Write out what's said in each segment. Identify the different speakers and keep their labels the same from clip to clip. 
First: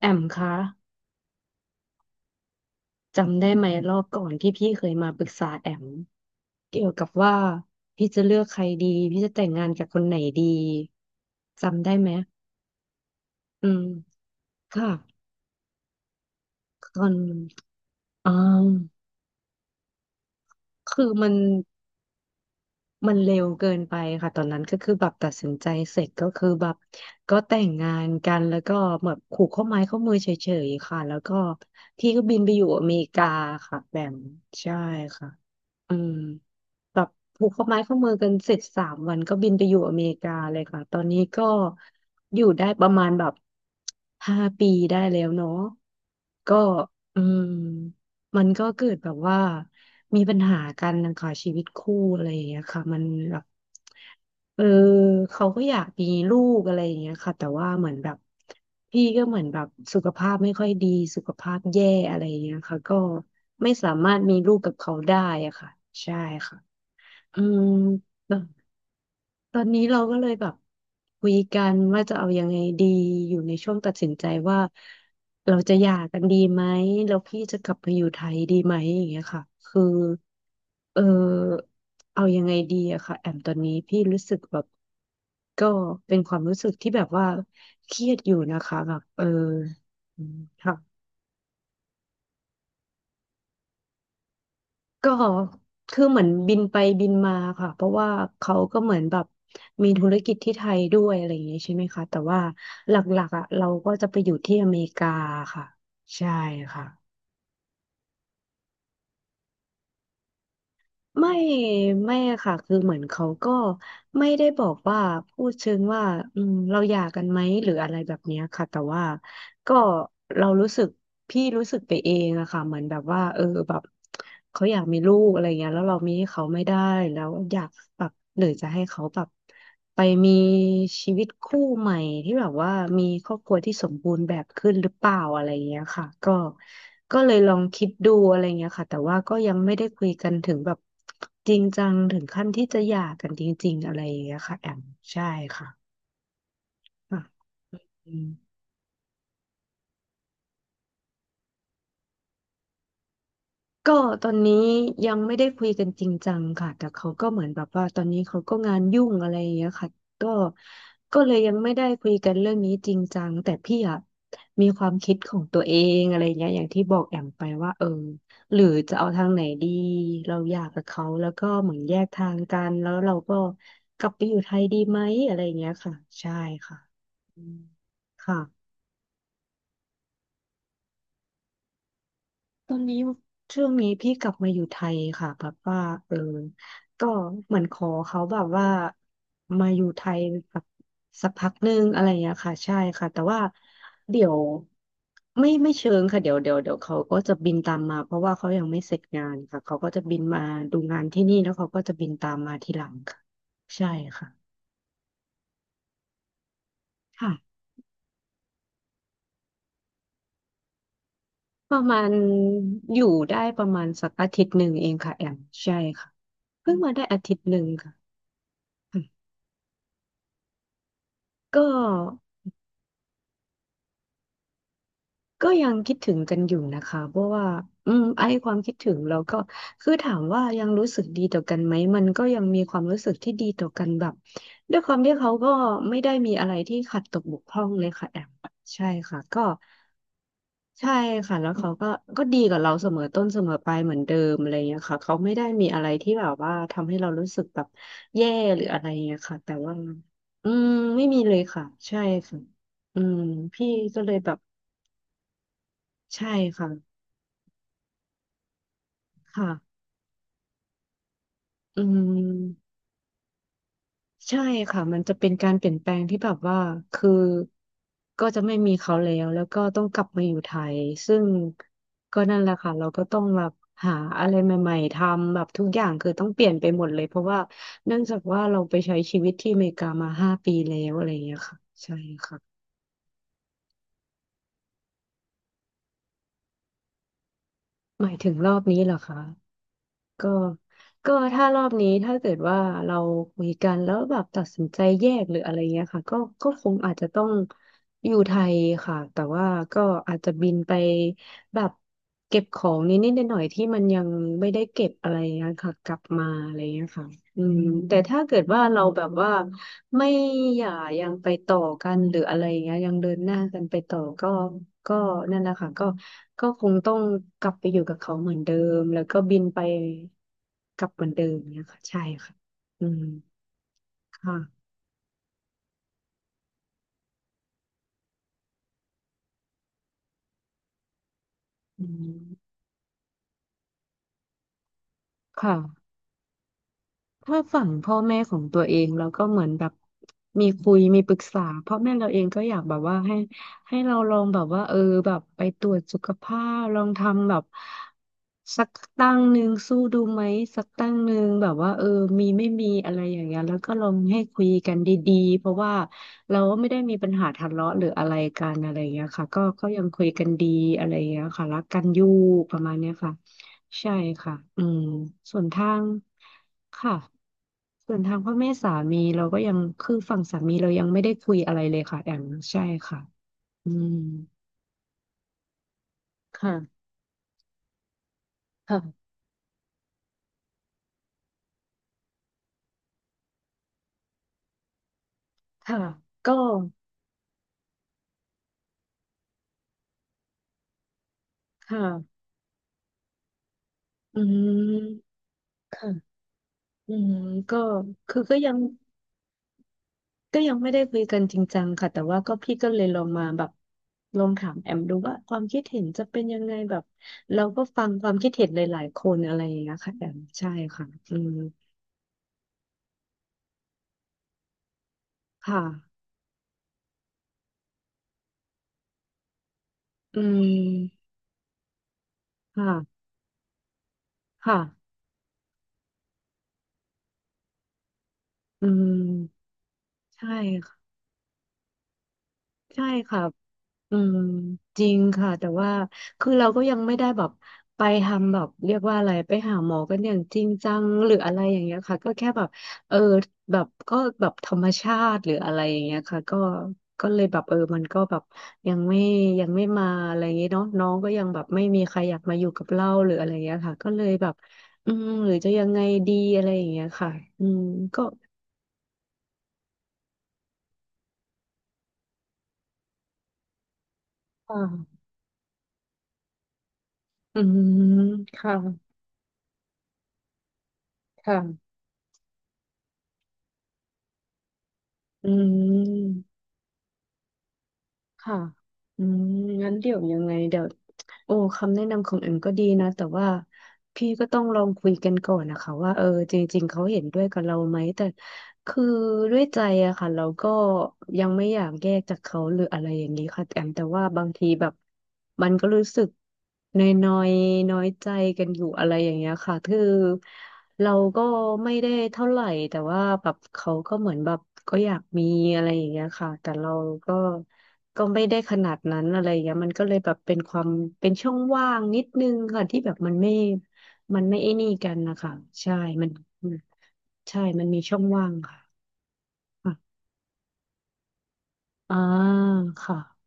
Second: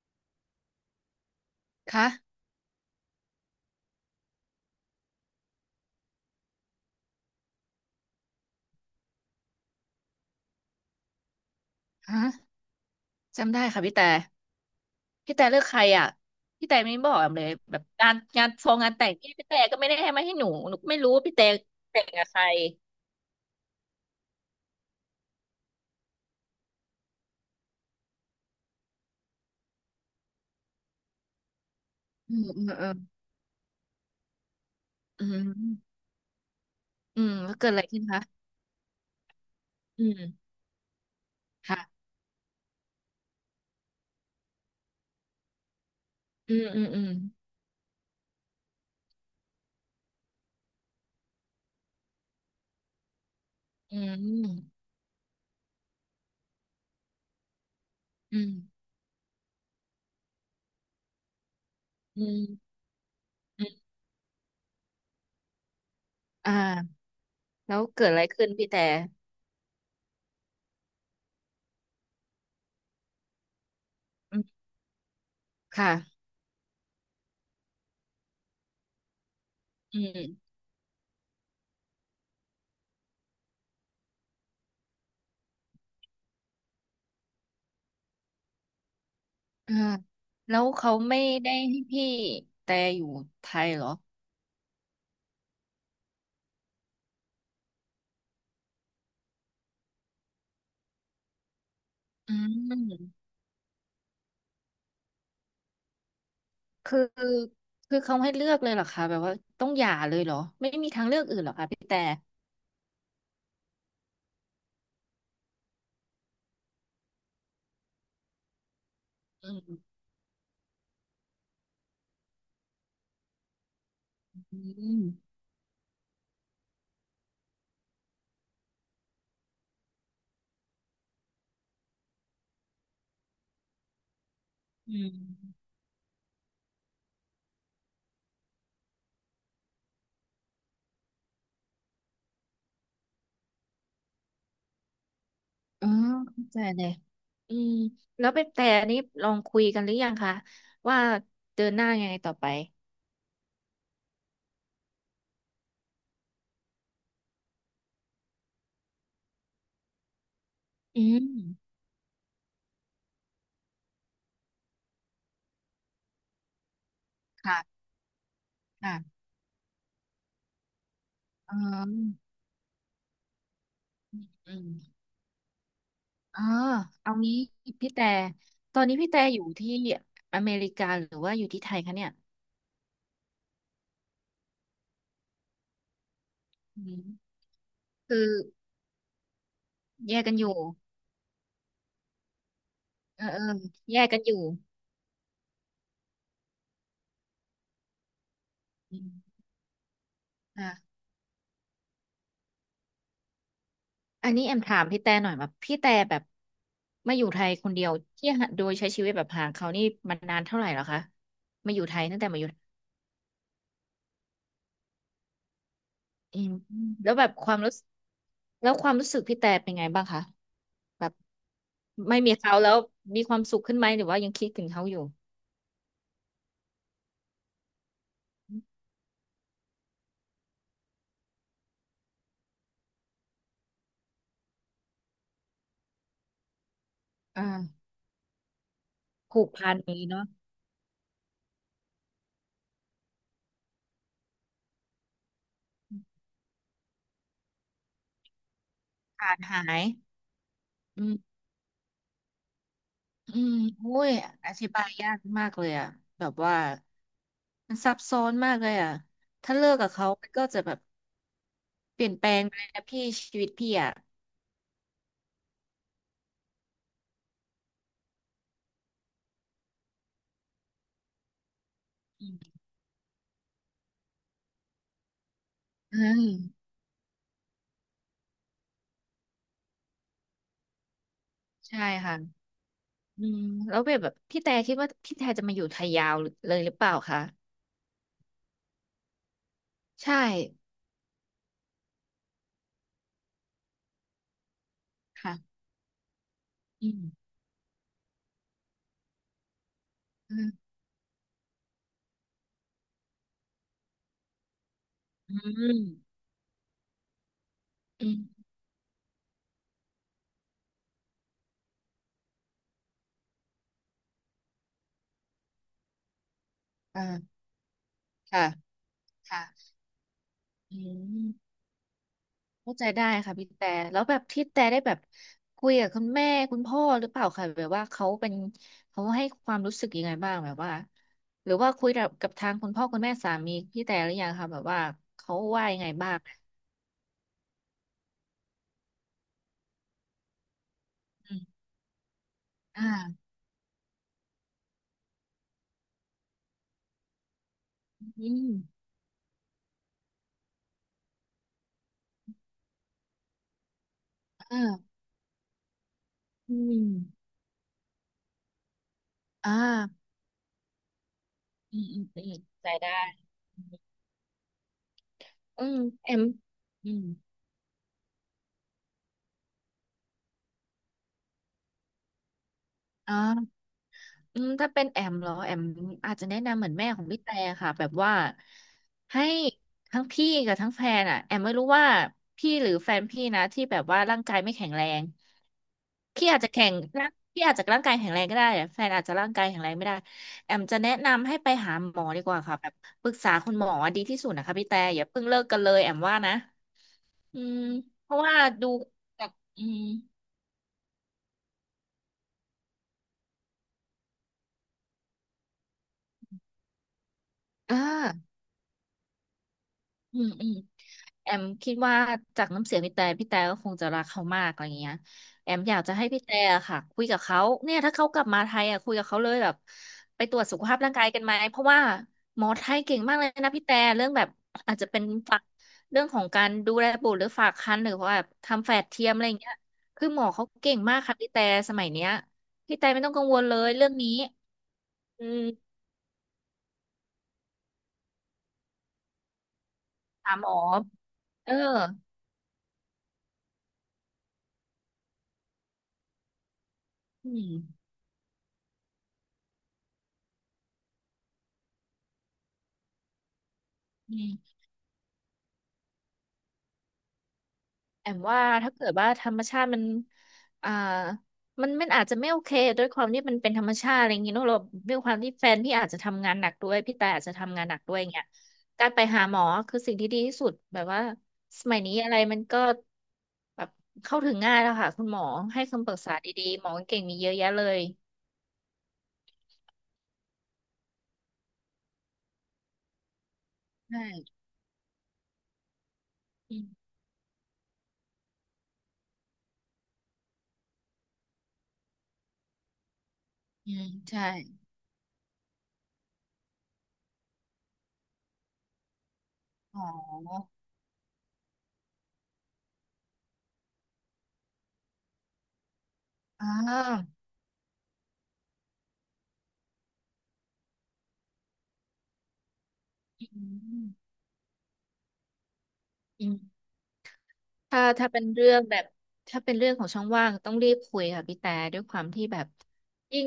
Speaker 1: แอมคะ
Speaker 2: คะ
Speaker 1: จำได้ไหมรอบก่อนที่พี่เคยมาปรึกษาแอมเกี่ยวกับว่าพี่จะเลือกใครดีพี่จะแต่งงานกับคนไหนดีจำได้ไหม
Speaker 2: ฮะจำได้
Speaker 1: อื
Speaker 2: ค่ะ
Speaker 1: ม
Speaker 2: พี่แต่
Speaker 1: ค่ะ
Speaker 2: พี่แต่เลือกใครอ่ะพี่แต่ไม่
Speaker 1: ตอ
Speaker 2: บ
Speaker 1: น
Speaker 2: อกแอมเลยแบบงาน
Speaker 1: อ่
Speaker 2: งานฟองงาน
Speaker 1: า
Speaker 2: แต่งพี่แต่ก็ไม่ได้ให้มาให้หนูก็ไม่
Speaker 1: คือ
Speaker 2: รู้ว่า
Speaker 1: มัน
Speaker 2: พี่แต่แต่งกับใคร
Speaker 1: มันเร็วเกินไปค่ะตอนนั้นก็คือแบบตัดสินใจเสร็จก็คือแบบก็แต่งงานกันแล้วก็แบบผูกข้อไม้ข้อมือเฉยๆค่ะแล้วก็พี่ก็
Speaker 2: อื
Speaker 1: บิน
Speaker 2: ม
Speaker 1: ไปอ
Speaker 2: อื
Speaker 1: ยู่
Speaker 2: ม
Speaker 1: อ
Speaker 2: อื
Speaker 1: เม
Speaker 2: ม
Speaker 1: ริกาค่ะแบมใช่
Speaker 2: อื
Speaker 1: ค่ะอื
Speaker 2: ม
Speaker 1: มแบบผูก
Speaker 2: แล้ว
Speaker 1: ข้อ
Speaker 2: เกิดอะ
Speaker 1: ไม้
Speaker 2: ไร
Speaker 1: ข้อ
Speaker 2: ขึ้น
Speaker 1: มือ
Speaker 2: คะ
Speaker 1: กันเสร็จ3 วันก็บินไปอยู่อเม
Speaker 2: อื
Speaker 1: ริกา
Speaker 2: ม
Speaker 1: เลยค่ะตอนนี้ก็
Speaker 2: ค่ะ
Speaker 1: อยู่ได้ประมาณแบบห้าปีได้แล้วเนาะ
Speaker 2: อื
Speaker 1: ก็
Speaker 2: มอืมอืม
Speaker 1: อืม มันก็เกิดแบบว่ามีปัญหากันนะคะชีวิตคู่อะไรอย่างเงี้ยค่ะมันแบบ
Speaker 2: อื
Speaker 1: เออ
Speaker 2: ม
Speaker 1: เขาก็อยากมีลูกอะไรอย่างเงี้ยค่ะแต่ว่าเหมือนแบบ
Speaker 2: อืม
Speaker 1: พี่ก็เหมือนแบบสุขภาพไม่ค่อยดีสุขภาพแย่อะ
Speaker 2: อื
Speaker 1: ไรอย่างเงี้ย
Speaker 2: ม
Speaker 1: ค่ะก็
Speaker 2: อื
Speaker 1: ไม่
Speaker 2: ม
Speaker 1: สามารถมีลูกกับเขาได้อะค่ะใช่
Speaker 2: อ
Speaker 1: ค่ะ
Speaker 2: ่า
Speaker 1: อืม
Speaker 2: แล้วเกิดอะไรขึ้นพี่แต่
Speaker 1: ตอนนี้เราก็เลยแบบคุยกันว่าจะเอายังไงดีอยู่ในช่วงตัดสินใจ
Speaker 2: อืม
Speaker 1: ว่าเราจะห
Speaker 2: ค่ะ
Speaker 1: ย่ากันดีไหมแล้วพี่จะกลับมาอยู่ไทยดีไหมอย่างเงี้ยค่ะคือ
Speaker 2: อืม
Speaker 1: เออเอายังไงดีอะค่ะแอมตอนนี้พี่รู้สึกแบบก็เป็นความรู้สึกที่แบบว่าเครียดอยู่นะคะแบบเออ
Speaker 2: อ่า
Speaker 1: อืม
Speaker 2: แล้วเขา
Speaker 1: ค่ะ
Speaker 2: ไม่ได้ให้พี่แต่อยู่ไทยเหรอ
Speaker 1: ก็คือเหมือนบินไปบินมาค่ะเพราะว่าเขาก็เหมือนแบบมีธุรกิจที่ไทยด้วยอะไรอย่างเงี้ยใช่ไหมคะแต่
Speaker 2: อื
Speaker 1: ว่าหลั
Speaker 2: ม
Speaker 1: กๆอ่ะเราก็จะไปอยู่ที่อเมริกาค่ะใช่
Speaker 2: คือ
Speaker 1: ค่ะ
Speaker 2: คือเขาให้เลือกเลยเหรอคะแบบว่าต้องหย่าเลยเหรอไม่มีทางเลือก
Speaker 1: ไม่
Speaker 2: อื่นเหรอคะพี่แต่
Speaker 1: ไม่ค่ะคือเหมือนเขาก็ไม่ได้บอกว่าพูดเชิงว่าอืมเราหย่ากันไหมหรืออะไรแบบเนี้ยค่ะแต่ว่า
Speaker 2: อื
Speaker 1: ก็
Speaker 2: ม
Speaker 1: เรารู้สึกพี่รู้สึกไปเองอะค่ะเหมือนแบบว่าเออแบบ
Speaker 2: อื
Speaker 1: เขาอยากมี
Speaker 2: ม
Speaker 1: ลูกอะไรเงี้ยแล้วเรามีให้เขาไม่ได้แล้วอยากแบบหรือจะให้เขาแบบ ไปมีชีวิตคู่ใหม่ที่แบบว่ามีครอบครัวที่สมบูรณ์แบบขึ้นหรือ
Speaker 2: อื
Speaker 1: เปล่าอะไรอย่าง
Speaker 2: ม
Speaker 1: เงี้ยค่ะก็ก็เลยลองคิดดูอะไรเงี้ยค่ะแต่ว่าก็ยังไม่ได้คุยกันถึงแบบจริงจังถึงขั้นที่จะหย่ากันจริงๆอะไรอย่างเงี้ยค่ะแอมใช่
Speaker 2: อ๋อ
Speaker 1: ค่ะ
Speaker 2: เข้าใจเลย
Speaker 1: อ่ะ
Speaker 2: อืม
Speaker 1: อืม
Speaker 2: แล้วพี่แต่นี้ลองคุยกันหรือยังคะว่าเดินหน้ายังไงต่อไป
Speaker 1: ก็ตอนนี้ยังไม่ได้คุยกันจริงจังค่ะแต่เขาก็เหมือนแบบว่าตอนนี้เขาก็งานยุ่งอะไรอย่างเงี้ยค่ะก็
Speaker 2: อื
Speaker 1: ก็
Speaker 2: ม
Speaker 1: เลยยังไม่ได้คุยกันเรื่องนี้จริงจังแต่พี่อะมีความคิดของตัวเองอะไรอย่างเงี้ยอย่างที่บอกแอมไปว่า
Speaker 2: ค่ะ
Speaker 1: เออหรือจะเอา
Speaker 2: ค่ะ
Speaker 1: ทางไหนดีเราอยากกับเขาแล้วก็
Speaker 2: อ๋
Speaker 1: เหมือนแยก
Speaker 2: อ
Speaker 1: ทางกันแล้วเราก็กลับไปอยู่ไท
Speaker 2: อื
Speaker 1: ยดีไห
Speaker 2: ม
Speaker 1: มอะไรอย่างเงี้ยค่ะใช่
Speaker 2: อ๋อ
Speaker 1: ค่ะ
Speaker 2: เอางี้
Speaker 1: อืม
Speaker 2: พี่แต่
Speaker 1: ค่ะ
Speaker 2: ตอนนี้พี่แต่อยู่ที่อเมริกาหรือว่าอยู่ที่ไทยคะเนี่ย
Speaker 1: ตอนนี้ช่วงนี้พี่กลับมาอยู่ไทยค่ะแบบว่าเออ
Speaker 2: อืม
Speaker 1: ก็เหมือนขอ
Speaker 2: คื
Speaker 1: เขา
Speaker 2: อ
Speaker 1: แบบว่ามาอยู่ไท
Speaker 2: แย
Speaker 1: ย
Speaker 2: กกันอ
Speaker 1: แบ
Speaker 2: ยู่
Speaker 1: บสักพักหนึ่งอะไรอย่างเงี้ยค่ะใช่ค่ะแต่
Speaker 2: เออเอ
Speaker 1: ว่า
Speaker 2: อแยกกัน
Speaker 1: เดี๋ย
Speaker 2: อ
Speaker 1: ว
Speaker 2: ยู่
Speaker 1: ไม่เชิงค่ะเดี๋ยวเขาก็จะบินตามมาเพราะว่าเขายังไม่เส
Speaker 2: อื
Speaker 1: ร็จ
Speaker 2: ม
Speaker 1: งานค่ะเขาก็จะบินมาดูงานที่นี่แล้วเขาก็จะบินตามมาทีหลังค่ะใช่ค่ะ
Speaker 2: อันนี้แอมถามพี่แต่หน่อยแบบพี่แต่แบบมาอยู่ไทย
Speaker 1: ค่ะ
Speaker 2: คนเดียวที่หาโดยใช้ชีวิตแบบห่างเขานี่มันนานเท่าไหร่แล้วคะ
Speaker 1: ป
Speaker 2: มาอ
Speaker 1: ระ
Speaker 2: ยู่ไท
Speaker 1: มา
Speaker 2: ย
Speaker 1: ณ
Speaker 2: ตั้งแต่มาอยู่
Speaker 1: อยู่ได้ประมาณสักอาทิตย์หนึ่งเองค่ะแอมใช่ค่ะ
Speaker 2: อืม
Speaker 1: เพิ่งมาได้
Speaker 2: แล้ว
Speaker 1: อา
Speaker 2: แบบ
Speaker 1: ทิต
Speaker 2: ค
Speaker 1: ย์ห
Speaker 2: วาม
Speaker 1: นึ่ง
Speaker 2: รู้สึก
Speaker 1: ค่ะ
Speaker 2: แล้วความรู้สึกพี่แต่เป็นไงบ้างคะแบบ
Speaker 1: ก็
Speaker 2: ไม่มีเขาแล้วมีความสุขขึ้นไหมหรือว่ายังคิดถึงเขาอยู่
Speaker 1: ก็ยังคิดถึงกันอยู่นะคะเพราะว่าอืมไอ้ความคิดถึงเราก็คือถามว่ายังรู้สึกดีต่อกันไหมมันก็ยังมีความรู้สึกที่ดีต่อกันแบบด้วยความที่เขาก็ไม่ได้มีอะไรที่ขัดตกบก
Speaker 2: อ่า
Speaker 1: พร่องเลยค่ะแอมใช่ค่ะก็
Speaker 2: ผูกพันนี้เนาะ
Speaker 1: ใช่ค่ะแล้วเขาก็ดีกับเราเสมอต้นเสมอปลายเหมือนเดิมอะไรอย่างเงี้ยค่ะเขาไม่ได้มีอะไรที่แบบว่าทำให้เรารู้สึกแบบแย่หรืออะไรอย่างเงี้ย
Speaker 2: ขา
Speaker 1: ค่ะ
Speaker 2: ด
Speaker 1: แต่
Speaker 2: หา
Speaker 1: ว่า
Speaker 2: ย
Speaker 1: อืม
Speaker 2: อื
Speaker 1: ไม่มีเล
Speaker 2: ม
Speaker 1: ยค่ะใช่ค่ะอืม
Speaker 2: อืม
Speaker 1: พี่
Speaker 2: โอุ้
Speaker 1: ก็เล
Speaker 2: ย
Speaker 1: ยแบบ
Speaker 2: อธิบายยากมากเลยอ่ะแบ
Speaker 1: ใช่
Speaker 2: บว่า
Speaker 1: ค่ะ
Speaker 2: มันซับซ้อนมากเลยอ่ะถ้าเลิ
Speaker 1: ค่ะ
Speaker 2: กกับเขามันก็จะแบบ
Speaker 1: อื
Speaker 2: เปลี่ยนแปลงไปเล
Speaker 1: ม
Speaker 2: ยนะพี่ชีวิตพี่อ่ะ
Speaker 1: ใช่ค่ะ มันจะเป็นการเปลี่ยนแปลงที่แบบว่าคือก็จะไม่มีเขาแล้วแล้วก็ต้องกลับมาอยู่ไทย ซึ่งก็
Speaker 2: อื
Speaker 1: นั่นแหละ
Speaker 2: ม
Speaker 1: ค่ะ เราก็ต้องแบบหาอะไรใหม่ๆทำแบบทุกอย่าง
Speaker 2: อื
Speaker 1: คือ
Speaker 2: ม
Speaker 1: ต้องเปลี่ยนไปหมดเลยเพราะว่าเนื่องจากว่าเราไปใช้ชีวิตที่อเมริกามาห้าปีแล้วอะไรอย่างเงี้ยค่ะ
Speaker 2: ใช่
Speaker 1: ใช่
Speaker 2: ค่ะ
Speaker 1: ค่ะ
Speaker 2: อืมแล้วแบบพี่แต่คิดว่าพี่แต่จะมาอยู่ไทยยาวเลยหรือเปล่าคะ
Speaker 1: หมายถึงรอบนี้เหรอคะ
Speaker 2: ใช่
Speaker 1: ก็ก็ถ้ารอบนี้ถ้าเกิดว่าเราคุยกันแล้วแบบตัดสินใจแยกหรืออะไร
Speaker 2: ค่ะ
Speaker 1: เงี้ยค่ะก็คง
Speaker 2: อื
Speaker 1: อาจจะต้อ
Speaker 2: ม
Speaker 1: งอยู่ไทยค่ะแต่ว่าก็อาจจะ
Speaker 2: อื
Speaker 1: บิ
Speaker 2: ม
Speaker 1: นไปแบบเก็บของนิดนิดหน่อยๆที่มันยังไม่ได้เก็บอะไร
Speaker 2: อื
Speaker 1: เงี้ยค่ะ
Speaker 2: ม
Speaker 1: กลับมาอะไรเงี้ยค่ะอืมแต่
Speaker 2: อื
Speaker 1: ถ้าเกิด
Speaker 2: ม
Speaker 1: ว่าเราแบบว่า ไม่อย่ายังไปต่อกันหรืออะไรอย่างเงี้ยยังเดินหน้ากันไปต่อก็ก็นั่นแหละค่ะก็คงต้อง
Speaker 2: อ่า
Speaker 1: กลับไปอยู่กับเขาเหมือน
Speaker 2: ค่ะ
Speaker 1: เดิมแล้วก็บิ
Speaker 2: ค่ะ
Speaker 1: นไป
Speaker 2: อื
Speaker 1: กลับเหมือนเดิม
Speaker 2: ม
Speaker 1: เนี่ยค่ะใช่ค่ะ
Speaker 2: เข้า
Speaker 1: อื
Speaker 2: ใจ
Speaker 1: ม
Speaker 2: ได้ค่ะพี่แต่แล้วแบบ
Speaker 1: ค่ะ
Speaker 2: พี่แต่ได้แบบคุยกับคุณแม่คุณพ่อหรือเปล่าคะแบบว่าเขาเป็นเขาให้ความรู้สึกยังไงบ้างแบบว่าหรือว่า
Speaker 1: อื
Speaker 2: คุยกับกับทา
Speaker 1: ม
Speaker 2: งคุณพ่อคุณแม่สามีพี่แต่หรือยังคะแบบว่าเขา
Speaker 1: ค่ะ
Speaker 2: ว่ายังไงบ้าง
Speaker 1: ถ้าฝั่งพ่อแม่ของตัวเองเราก็เหมือนแบบมีคุยมีปรึกษาพ่อแม่เราเองก็อยากแบบว่าให้
Speaker 2: อ่า
Speaker 1: เราลองแบบว่าเออแบบไปตรวจสุขภาพลองทำแบบ
Speaker 2: อืม
Speaker 1: สักตั้งหนึ่งสู้ดูไหมสักตั้งหนึ่งแบบว่าเออมีไม่มีอะไรอย่างเงี้ยแล้วก็ลองให้คุยกันด
Speaker 2: อ่า
Speaker 1: ีๆเพราะว่าเรา
Speaker 2: อื
Speaker 1: ก็ไม่ได้มีปัญหา
Speaker 2: ม
Speaker 1: ทะเลาะหรืออะไรกันอะไรอย่างเงี้ยค่ะก็
Speaker 2: อ่า
Speaker 1: ก็ยังคุยกันดีอะไรอย่างเงี้ยค่ะรัก
Speaker 2: อื
Speaker 1: กัน
Speaker 2: ม
Speaker 1: อ
Speaker 2: อืม
Speaker 1: ยู่
Speaker 2: อืม
Speaker 1: ประ
Speaker 2: ใจ
Speaker 1: มาณเนี้
Speaker 2: ได้
Speaker 1: ยค่ะ ใช่ค่ะอืมส่วน
Speaker 2: อื
Speaker 1: ทา
Speaker 2: ม
Speaker 1: ง
Speaker 2: แอมอื
Speaker 1: ค่ะ
Speaker 2: ม
Speaker 1: ส่วนทางพ่อแม่สามีเราก็ยังคือฝั่งสามีเรายังไม่ได้คุยอะไรเลยค่ะแอมใช่ค่ะ
Speaker 2: อ่า
Speaker 1: อืม
Speaker 2: อืมถ้าเป็นแอมเหรอแอมอาจจะแนะนำเหมือน
Speaker 1: ค่ะ
Speaker 2: แม่ของพี่แต่ค่ะแบบว่า
Speaker 1: ค่ะ
Speaker 2: ให้ทั้งพี่กับทั้งแฟนอ่ะแอมไม่รู้ว่าพี่หรือแฟนพี่นะที่แบบว่าร่างกายไม่แข็งแรง
Speaker 1: ค่ะ
Speaker 2: พี่
Speaker 1: ก็
Speaker 2: อาจจะแข็งร่างพี่อาจจะร่างกายแข็งแรงก็ได้อะแฟนอาจจะร่างกายแข็งแรงไม่ได้แอมจะแนะนำให้ไปหาหมอ
Speaker 1: ค่ะ
Speaker 2: ดีกว่าค่ะแบบปรึกษาคุณหมอดีที่
Speaker 1: อื
Speaker 2: สุดนะคะพี่แต่อย่า
Speaker 1: ม
Speaker 2: เพิ่งเลิกกันเลย
Speaker 1: ค่ะ
Speaker 2: แอมว่านะ
Speaker 1: อืม
Speaker 2: อื
Speaker 1: ก็
Speaker 2: มเพ
Speaker 1: คื
Speaker 2: ราะ
Speaker 1: อ
Speaker 2: ว่า
Speaker 1: ก็ยัง
Speaker 2: ดูจากอืม
Speaker 1: ก็ยังไม่ได้คุยกันจริงจังค่ะแต่ว่าก็พี่ก็เลยลองมาแบบลองถามแอมดูว่าความคิดเห็นจะเป็นยังไงแบบเราก็
Speaker 2: อ่
Speaker 1: ฟังความ
Speaker 2: า
Speaker 1: คิดเห็นหลายๆคนอะไรอย่างเงี้ยค่ะแอ
Speaker 2: อื
Speaker 1: ม
Speaker 2: มอื
Speaker 1: ใช่
Speaker 2: ม
Speaker 1: ค่ะอื
Speaker 2: แอ
Speaker 1: ม
Speaker 2: มคิดว่าจากน้ำเสียงพี่แต่พี่แต่ก็คงจะรักเขามากอะไรเงี้ยแอม
Speaker 1: ค่ะ
Speaker 2: อยากจะให้พี่แต่อะค่ะคุยกับเขาเนี่ยถ้าเขากลับมาไทยอ่ะคุยกับเขาเลยแบบ
Speaker 1: อื
Speaker 2: ไปตรวจสุขภาพร่างกา
Speaker 1: ม
Speaker 2: ยกันไหมเพราะว่าหมอไทยเก่ง
Speaker 1: ค่ะ
Speaker 2: มากเลยนะพี่แต่เรื่องแบบ
Speaker 1: ค่ะ
Speaker 2: อาจจะเป็นฝากเรื่องของการดูแลบุตรหรือฝากครรภ์หรือว่าแบบ
Speaker 1: อื
Speaker 2: ทำแฝดเทียมอะไร
Speaker 1: ม
Speaker 2: เงี้ยคือหมอ
Speaker 1: ใช่
Speaker 2: เขาเก่ง
Speaker 1: ค่ะ
Speaker 2: มากค่ะพี่แต่สมัยเนี้ยพี่
Speaker 1: ใช่
Speaker 2: แต่ไม่ต้อง
Speaker 1: ค่ะ
Speaker 2: กังวลเลยเรื่อง
Speaker 1: อื
Speaker 2: นี้
Speaker 1: มจริง
Speaker 2: อื
Speaker 1: ค่ะ แต่ว่า
Speaker 2: ม
Speaker 1: คือเราก็ยังไม่ได้แบบไปทำแบบเรียกว่าอะไรไปหาหมอกันอย่าง
Speaker 2: ถา
Speaker 1: จ
Speaker 2: ม
Speaker 1: ริ
Speaker 2: หม
Speaker 1: ง
Speaker 2: อ
Speaker 1: จังหรืออะไร
Speaker 2: เออ
Speaker 1: อย่างเงี้ยค่ะก็แค่แบบเออแบบก็แบบธรรมชาติหรืออะไรอย่างเงี้ยค่ะก็ก็เลย
Speaker 2: อื
Speaker 1: แบบเออ
Speaker 2: ม
Speaker 1: มันก็แบบยังไม่ยังไม่มาอะไรอย่างเงี้ยเนาะน้องก็ยังแบบไม่มีใครอยากมาอยู่กับเราหรืออะไรอย่างเงี้ยค่ะก็เลย
Speaker 2: อื
Speaker 1: แบบ
Speaker 2: ม
Speaker 1: อืมหรือจะยังไงดีอะไรอย่างเงี้ยค่ะอืมก็
Speaker 2: แอมว่าถ้าเกิดว่าธรรมชาติมัน อ่ามันอาจจะไม่โอเคด้วยความที่มันเป็นธรรมชาติอะไรอย่างงี้เนอะเราด้ว
Speaker 1: ค่ะ
Speaker 2: ยความที่แฟนพี่อาจจะทำงานหนักด้วยพี่แต่อาจจะ
Speaker 1: อื
Speaker 2: ทำ
Speaker 1: ม
Speaker 2: งานหนักด้วยอย่างเงี้ย
Speaker 1: ค่ะ
Speaker 2: การไปหาหมอคือสิ่งที่ดีที่สุดแบบว่า
Speaker 1: ค่ะ
Speaker 2: สมัยนี้อะไรมันก็แบบเข้าถึงง่ายแล้วค่ะคุณหมอ
Speaker 1: อื
Speaker 2: ให้คำปรึกษา
Speaker 1: ม
Speaker 2: ดีๆหมอเก่งมีเยอะแยะเลย
Speaker 1: ค่ะอืมงั้นเดี๋ยวยังไงเดี๋ยวโอ้คำแนะนำของเอ็มก็ดีนะแต่ว่า
Speaker 2: ใช่
Speaker 1: พี่ก็ต้องลองคุยกันก่อนนะคะว่าเออจ
Speaker 2: อื
Speaker 1: ริงๆเขา
Speaker 2: ม
Speaker 1: เห็นด้วยกับเราไหมแต่คือด้วยใจอะค่ะเราก็ยังไม่อยากแยกจากเขาหรืออะไรอย่างนี้ค่ะแอม
Speaker 2: อื
Speaker 1: แต่
Speaker 2: ม
Speaker 1: ว่าบา
Speaker 2: ใช่
Speaker 1: งทีแบบมันก็รู้สึกนอยน้อยน้อยใจกันอยู่อะไรอย่างเงี้ยค่ะคือ
Speaker 2: อ๋อ
Speaker 1: เราก็ไม่ได้เท่าไหร่แต่ว่าแบบเขาก็เหมือนแบบก็อยากมีอะไรอย่างเงี้ยค่ะ
Speaker 2: อ่
Speaker 1: แต่เราก็
Speaker 2: า
Speaker 1: ก็ไม่ได้ขนาดนั้นอะไรอย่างเงี้ยมันก็เลยแบบเป็นความเป็นช่องว่างนิดนึงค่ะที่แบบมันไม่ไอ้นี่กันนะคะใช่มัน
Speaker 2: อืม
Speaker 1: มันใช่มันมี
Speaker 2: ถ้า
Speaker 1: ช่อง
Speaker 2: ถ้าเป็น
Speaker 1: ว่าง
Speaker 2: เรื่องแบ
Speaker 1: ค่ะ
Speaker 2: บถ้าเป็นเรื่อง
Speaker 1: ค่ะ
Speaker 2: ของช่องว่างต้องรีบคุยค่ะพี่แต่ด้วยค
Speaker 1: อ่า
Speaker 2: วามที่แบบ
Speaker 1: ค่ะ
Speaker 2: ยิ่ง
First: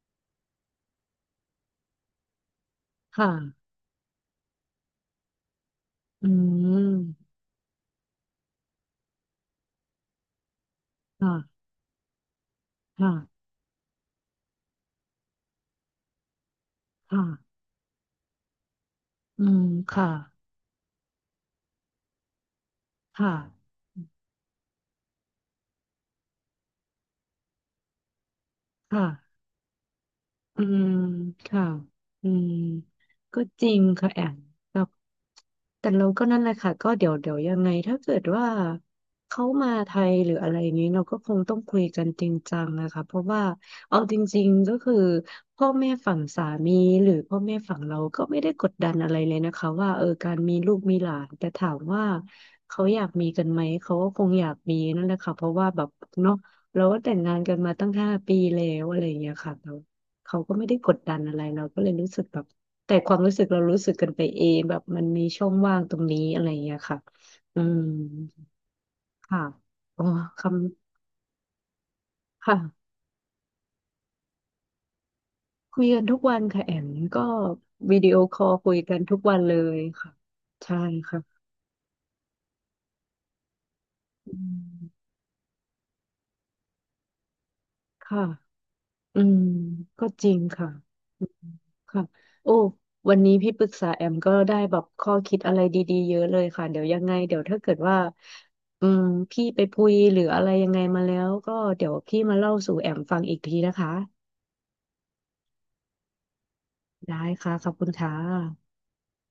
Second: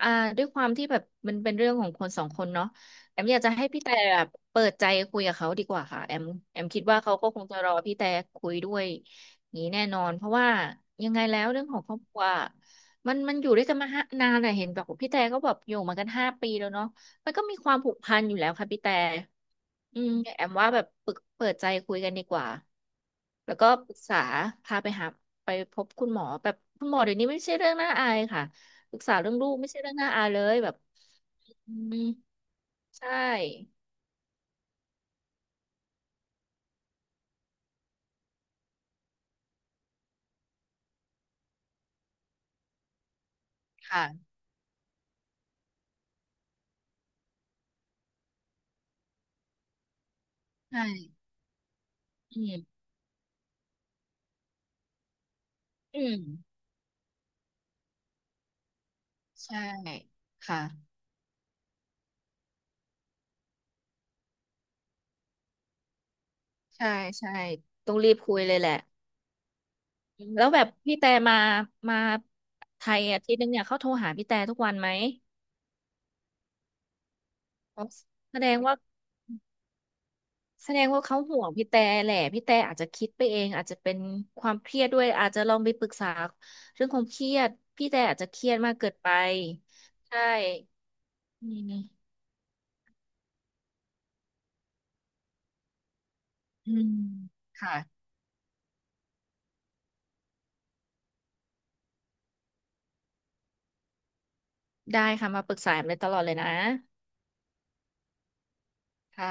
Speaker 2: อ่าด้วยความที่แบบมันเป็นเรื่องของคนสองคนเนาะแอม
Speaker 1: ค่ะ
Speaker 2: อยากจะให้พี่แต่แบบเปิดใจคุยกับเขาดีกว่าค่ะแอม
Speaker 1: อื
Speaker 2: แอมคิดว่าเขาก็
Speaker 1: ม
Speaker 2: คงจะรอพี่แต่คุยด้วยอย่างนี้แน่นอนเพราะว่ายังไง
Speaker 1: ค่ะ
Speaker 2: แล้วเรื่องของครอบครัวมันมัน
Speaker 1: ค่ะ
Speaker 2: อยู่ด้วยกันมาห้านานอะเห็นบอกว่าพี่แต่ก็แบบอยู่มากัน5 ปีแล้วเนาะ
Speaker 1: ค่ะ
Speaker 2: มันก็มีความผูกพันอยู่แล้วค่ะพี่แต่
Speaker 1: อืม
Speaker 2: อื
Speaker 1: ค่ะ
Speaker 2: มแอมว่าแบบปรึกเปิดใจคุยกันดีกว่า
Speaker 1: ค่ะ
Speaker 2: แล้วก็ปรึกษาพาไปหาไปพบคุณหมอแบบคุณหมอเดี๋ยวนี้ไม่ใช่เรื่องน่าอายค่ะปรึ
Speaker 1: ค่ะ
Speaker 2: กษาเรื่องลูกไม่ใช่เรื่องน่าอายเลย
Speaker 1: อื
Speaker 2: แบบ
Speaker 1: มค่ะ
Speaker 2: อืม
Speaker 1: อืม
Speaker 2: ใช่
Speaker 1: ก็จริงค่ะแอมแบบแต่เราก็นั่นแหละค่ะก็เดี๋ยวยังไงถ้าเกิดว่าเขามาไทยหรืออะไรนี้เราก็คงต้องคุยกันจริงจังนะคะเพราะว่าเอาจ
Speaker 2: ค่ะ
Speaker 1: ริงๆก็คือพ่อแม่ฝั่งสามีหรือพ่อแม่ฝั่งเราก็ไม่ได้กดดันอะไรเลยนะคะว่าเออการมีลูก
Speaker 2: ใช่
Speaker 1: มีหลานแต่ถามว่า
Speaker 2: อื
Speaker 1: เขา
Speaker 2: ม
Speaker 1: อยากมีกันไหมเขาก็คงอยากมีนั่นแหละค่ะเพราะว่าแบบ
Speaker 2: อืม
Speaker 1: เนาะเราก็แต่งงานกันมาตั้ง5 ปีแล้วอะไรอย่างเงี้ยค่ะ
Speaker 2: ใช่
Speaker 1: เขาก็
Speaker 2: ค่ะ
Speaker 1: ไม่ได้กดดันอะไรเราก็เลยรู้สึกแบบแต่ความรู้สึกเรารู้สึกกันไปเองแบบมันมีช่องว่างตรงนี้อะไรอย่างเงี้ย
Speaker 2: ใช่
Speaker 1: ค่ะ
Speaker 2: ใช่
Speaker 1: อืม
Speaker 2: ต้องรีบคุยเลยแหละ
Speaker 1: ค่ะอ๋อ
Speaker 2: แล้ว
Speaker 1: คำ
Speaker 2: แบบพี่แต่มามาไท
Speaker 1: ค่ะ
Speaker 2: ยอาทิตย์นึงเนี่ยเขาโทรหาพี่แต่ทุกวันไหม
Speaker 1: คุยกันทุกวันค่ะแอมก็
Speaker 2: อ๋อ
Speaker 1: วิดีโอค
Speaker 2: แส
Speaker 1: อ
Speaker 2: ด
Speaker 1: ล
Speaker 2: ง
Speaker 1: คุ
Speaker 2: ว่า
Speaker 1: ยกันทุกวันเลยค่ะ
Speaker 2: แส
Speaker 1: ใช่
Speaker 2: ดงว่าเขาห่
Speaker 1: ค่ะ
Speaker 2: วงพี่แต่แหละพี่แต่อาจจะคิดไปเองอาจจะเป็น
Speaker 1: อื
Speaker 2: ความเครียดด้ว
Speaker 1: ม
Speaker 2: ยอาจจะลองไปปรึกษาเรื่องความเครียดพี่แต่อาจ
Speaker 1: ค่ะ
Speaker 2: จะเครียดมากเกินไป
Speaker 1: อืมก็
Speaker 2: ใช่
Speaker 1: จริงค่ะ
Speaker 2: อืม
Speaker 1: ค่ะโอ้วันนี้พี่ปรึกษาแอมก็ได้แบบข้อคิดอะไรดีๆเยอะเลยค่ะ
Speaker 2: อื
Speaker 1: เดี๋ยว
Speaker 2: ม
Speaker 1: ยังไงเดี๋ยวถ้าเกิ
Speaker 2: ค่ะ
Speaker 1: ดว่าอืมพี่ไปพุยหรืออะไรยังไงมาแล้วก็เดี๋ยวพี่มาเล่าสู่แอมฟังอีกทีนะคะ
Speaker 2: ได้ค่ะมาปรึกษาแอมได้ตลอดเลยนะ
Speaker 1: ได้ค่ะขอบคุณค่ะ
Speaker 2: ค่ะ